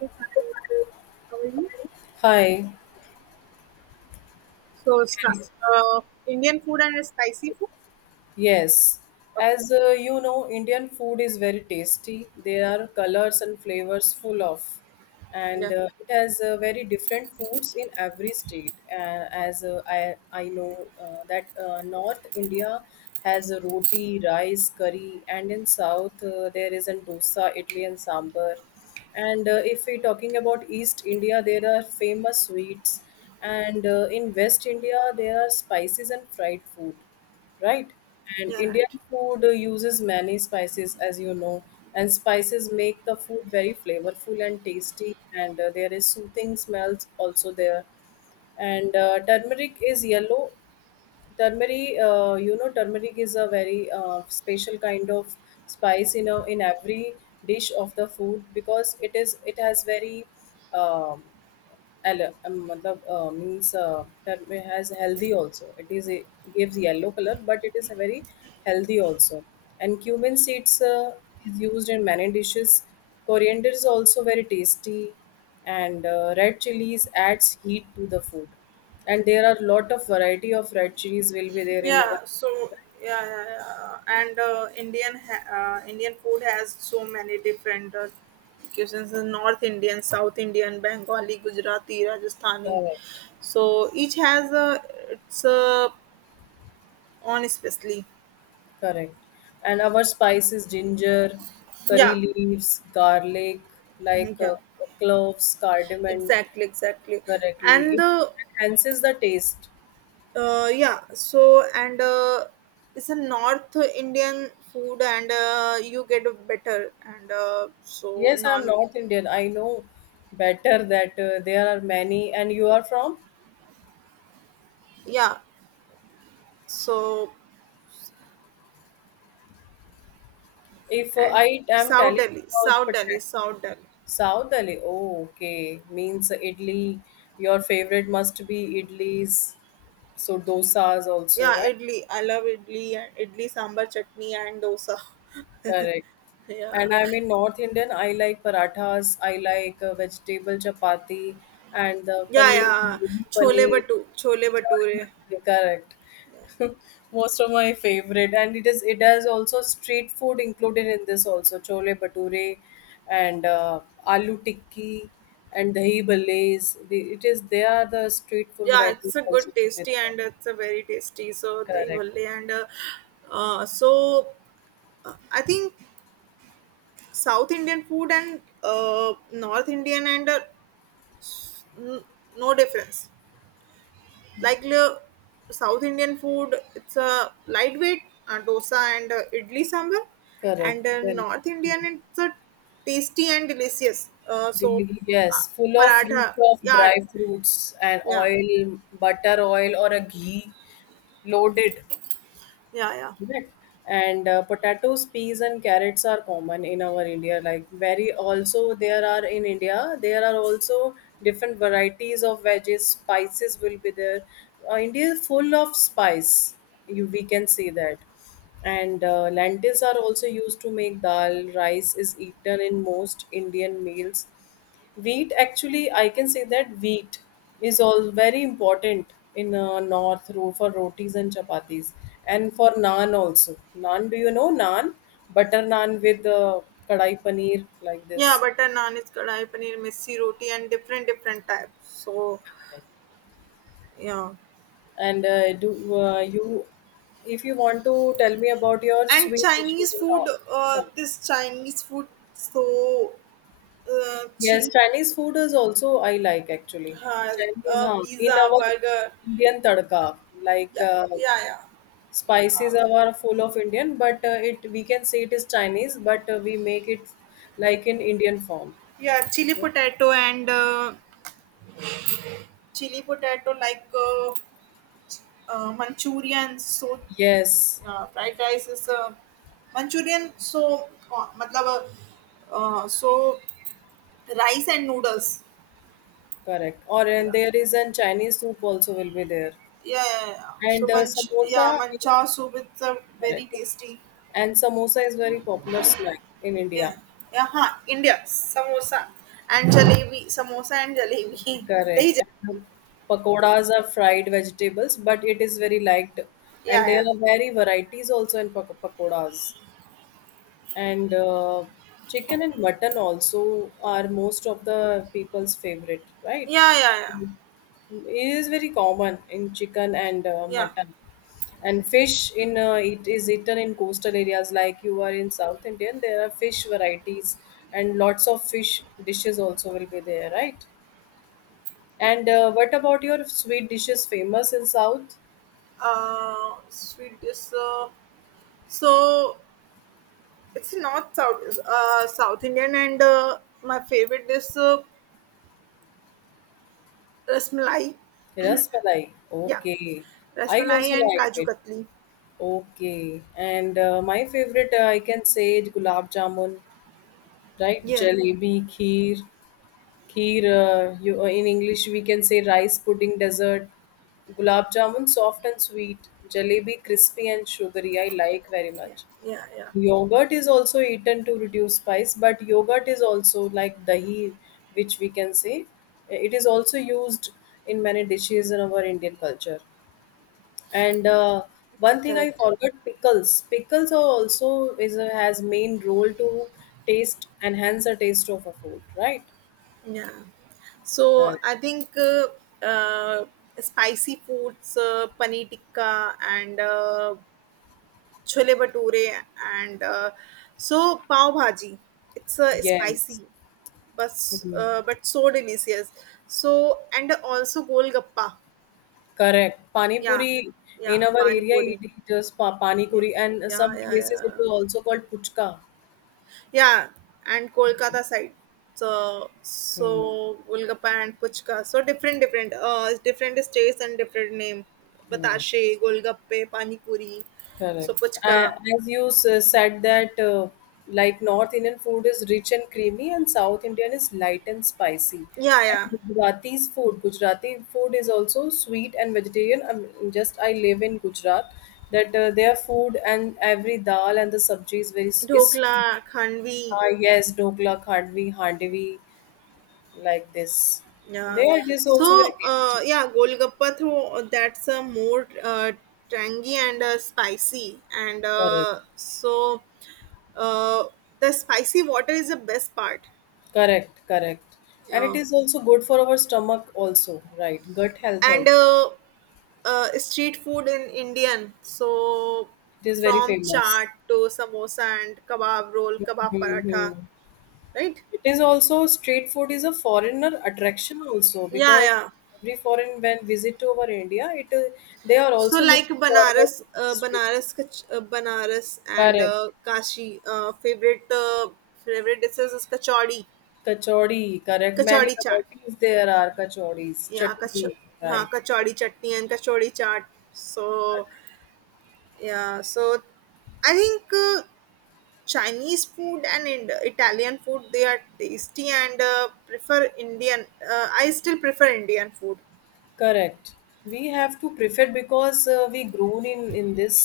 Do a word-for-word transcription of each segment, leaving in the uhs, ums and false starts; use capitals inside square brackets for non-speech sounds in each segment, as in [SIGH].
Okay. Hi, So start uh, Indian food and spicy food. yes. Okay. As uh, you know, Indian food is very tasty. There are colors and flavors full of, and Yeah, uh, it has uh, very different foods in every state. Uh, as uh, I I know uh, that uh, North India has a roti, rice, curry, and in South uh, there is an dosa, idli, and sambar. And uh, If we're talking about East India, there are famous sweets. And uh, In West India, there are spices and fried food, right? And yeah, right. Indian food uh, uses many spices, as you know. And spices make the food very flavorful and tasty. And uh, There is soothing smells also there. And uh, turmeric is yellow turmeric uh, you know turmeric is a very uh, special kind of spice in a, in every dish of the food, because it is it has very um, al- um, matlab, uh, means uh, that may has healthy also, it is a, gives yellow color, but it is a very healthy also. And cumin seeds uh, is used in many dishes. Coriander is also very tasty. And uh, red chilies adds heat to the food, and there are lot of variety of red chilies will be there in our. Yeah, so, yeah, yeah, yeah, and uh, Indian ha- uh, Indian food has so many different uh, cuisines: the North Indian, South Indian, Bengali, Gujarati, Rajasthani. Correct, So each has uh, its uh, own especially. correct. And our spices: ginger, curry Yeah, leaves, garlic, yeah, like yeah. uh, cloves, cardamom. Exactly, exactly. Correctly And it the enhances the taste. Uh, yeah. So and uh, It's a North Indian food, and uh, you get a better, and uh, so Yes, I am non. North Indian, I know better that uh, there are many, and you are from. Yeah. So If uh, and I am South telling Delhi, about South Delhi, patat, South Delhi. South Delhi, oh, okay. Means idli, your favorite must be idlis, so dosas also, Yeah, right? idli. I love idli and idli sambar chutney and dosa. Correct. [LAUGHS] And Yeah. I mean, North Indian, I like parathas, I like uh, vegetable chapati, and the Yeah, paneer, yeah. baby Chole paneer. batu, chole Chaat, bature. bhature, correct. [LAUGHS] Most of my favorite, and it is it has also street food included in this, also chole bhature, and uh, aloo tikki, and dahi bhallais. The, it is they are the street food Yeah, varieties it's a good also with tasty there. and it's a very tasty, so the Correct. ivalle and uh, uh, so uh, I think south indian food and uh, north indian and uh, n- no difference, like uh, south indian food it's a lightweight, uh, dosa and uh, idli sambar, and Correct. uh, Well. north Hmm. indian it's a tasty and delicious. uh, so Daily, uh, yes, full of rich Paratha, of yeah, dry fruits and yeah, oil, butter oil or a ghee loaded, yeah, yeah. right? And uh, Potatoes, peas, and carrots are common in our India. Like, very also there are, in India there are also different varieties of veggies. Spices will be there. Uh, India is full of spice. You we can see that. And uh, Lentils are also used to make dal. Rice is eaten in most Indian meals. Wheat, actually, I can say that wheat is all very important in uh, north ro- for rotis and chapatis, and for naan also. Naan, do you know naan? Butter naan with uh, kadai paneer, like this. Yeah, butter naan is kadai paneer, missi roti, and different different types. So yeah, And uh, do uh, you, if you want to tell me about your and sweet dishes Chinese and food. all, Uh, some. This Chinese food. So uh, Yes, chili Chinese food is also I like actually. has Chinese, uh, huh? In pizza, our burger. Indian tadka, like Yeah, uh, yeah, yeah. spices are full of Indian, but uh, it, we can say it is Chinese, but uh, we make it like in Indian form. Yeah, chili potato and uh, chili potato, like uh, uh, Manchurian. So Yes, uh, fried rice is uh, Manchurian. So uh, मतलब, uh, so rice and noodles. correct. Or, and Yeah. there is an Chinese soup also will be there. Yeah, yeah, yeah. So and uh, manch, yeah, samosa is- mancha soup is a very Correct, tasty. and samosa is very popular snack in India. Yeah, yeah, huh. India samosa and So- jalebi, samosa and jalebi. [LAUGHS] Correct, Dahi and the jalebi. pakodas are fried vegetables, but it is very liked, and Yeah, there yeah, are very varieties also in pak- pakodas, and uh, chicken and mutton also are most of the people's favorite, right? yeah, yeah, yeah, It is very common in chicken and uh, yeah. mutton, and fish in uh, it is eaten in coastal areas. Like, you are in South Indian, there are fish varieties and lots of fish dishes also will be there, right? And uh, what about your sweet dishes famous in south? Uh, sweet is uh, so it's not South, uh, South Indian, and uh, my favorite is uh, rasmalai. Rasmalai, Yeah, okay. I rasmalai also and like kaju it. katli. Okay, and uh, my favorite, uh, I can say, is gulab jamun, right? Yeah, Jalebi, kheer, kheer. Uh, you uh, in English we can say rice pudding dessert. Gulab jamun, soft and sweet. Jalebi, crispy and sugary. I like very yeah, much. yeah, yeah, Yogurt is also eaten to reduce spice, but yogurt is also like dahi, which we can say it is also used in many dishes in our Indian culture. And yeah. uh, It's One thing I correct. forgot: pickles. Pickles are also is a, has main role to taste, enhance the taste of a food, right? Yeah. So Correct. I think uh, uh, spicy foods, uh, paneer tikka and uh, chole bhature and uh, so pav bhaji. It's uh, Yes. spicy, but Mhm. uh, but so delicious. So and also golgappa. Correct. Pani Yeah, puri. yeah, In our pani area it puri. is just pa- pani Yeah, puri, and yeah, some yeah, places it yeah. is also called puchka. Yeah, and Kolkata side. So Hmm. so Golgappa and Puchka. So different different, uh, different states and different name. Hmm. Batashe, Golgappe, Pani Puri, so Correct. Uh, Puchka. as you s- said that uh, like North Indian food is rich and creamy, and South Indian is light and spicy. Yeah, And yeah. Gujarati's food, Gujarati food is also sweet and vegetarian. I'm just I live in Gujarat, that uh, their food and every dal and the sabji is very s- is Dhokla, sweet. Khandvi. Ah, yes, dokla, khandvi, handivi, like this. Yeah. They are just So also very tasty. uh, yeah, Golgappa through that's a more uh tangy and uh, spicy, and Correct. uh so uh the spicy water is the best part. Correct, correct. And it Yeah. is also good for our stomach also, right? Gut health and also. Uh, uh, street food in Indian. So It is very from famous. chaat to samosa and kebab roll, kebab paratha, Hmm. right? It is also, street food is a foreigner attraction also, Yeah, because yeah. every foreign when visit to our India, it uh, they are So also like looking forward to Banaras, uh, street food. Banaras, kach- uh, Banaras and Correct. uh, Kashi. Uh, favorite uh, favorite dishes is kachori, Kachori, correct. Many kachori chaat. varieties there are kachoris, Yeah, kach- chutney, Yeah, right. kachori chutney and kachori chaat. So yeah, so I think uh, Chinese food and Ind- Italian food, they are tasty, and uh, prefer Indian. Uh, I still prefer Indian food. Correct. We have to prefer because uh, we grown in in this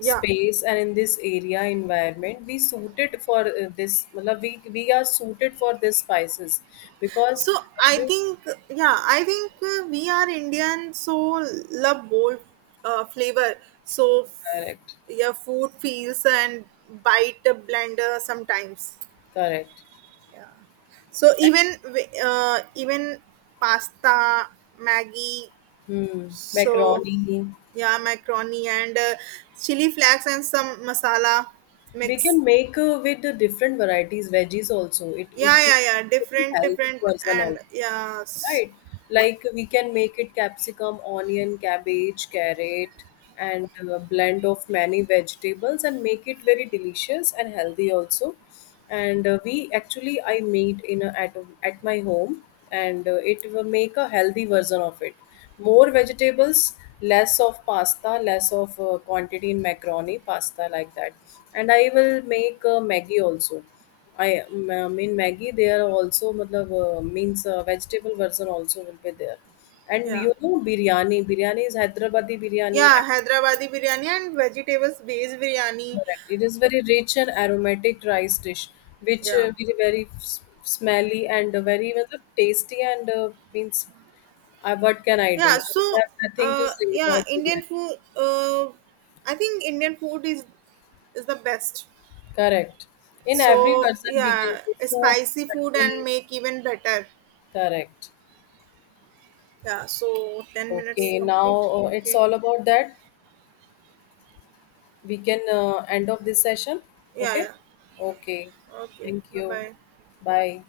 Yeah. space and in this area environment. We suited for uh, this. Matlab, We we are suited for this spices, because So I every think, yeah, I think uh, we are Indian, so love bold uh, flavor. So f- correct, yeah, food feels and bite a blender sometimes. correct. Yeah. So even wi- uh, even pasta, Maggie. Hmm, So macaroni. yeah, macaroni and uh, chili flakes and some masala We mix. can make uh, with the different varieties veggies also. It Yeah, it could yeah, yeah. be Different, healthy different, person and also, yeah, s- right? Like, we can make it capsicum, onion, cabbage, carrot, and a blend of many vegetables, and make it very delicious and healthy also. And uh, we actually I made in a, at at my home, and uh, it will make a healthy version of it. More vegetables, less of pasta, less of uh, quantity in macaroni, pasta like that. And I will make uh, Maggie also. I ma- mean Maggie. They are also matlab, uh, means uh, vegetable version also will be there. And yeah, you know biryani. Biryani is Hyderabadi biryani, yeah. and Hyderabadi biryani and vegetables based biryani. correct. It is very rich and aromatic rice dish, which Yeah, uh, very very s- smelly and uh, very matlab, tasty, and uh, means uh, what can I yeah. do? I So, have nothing to uh, say yeah, about Indian biryani. food. Uh, I think Indian food is is the best. Correct. In every So version we can yeah, do soup, spicy food chutney. and make even better. Correct. Yeah. So ten minutes Okay, now complete. uh, it's Okay. all about that. We can uh, end of this session. Yeah, Okay. yeah, Okay. yeah. Okay. Thank Bye you. bye. Bye.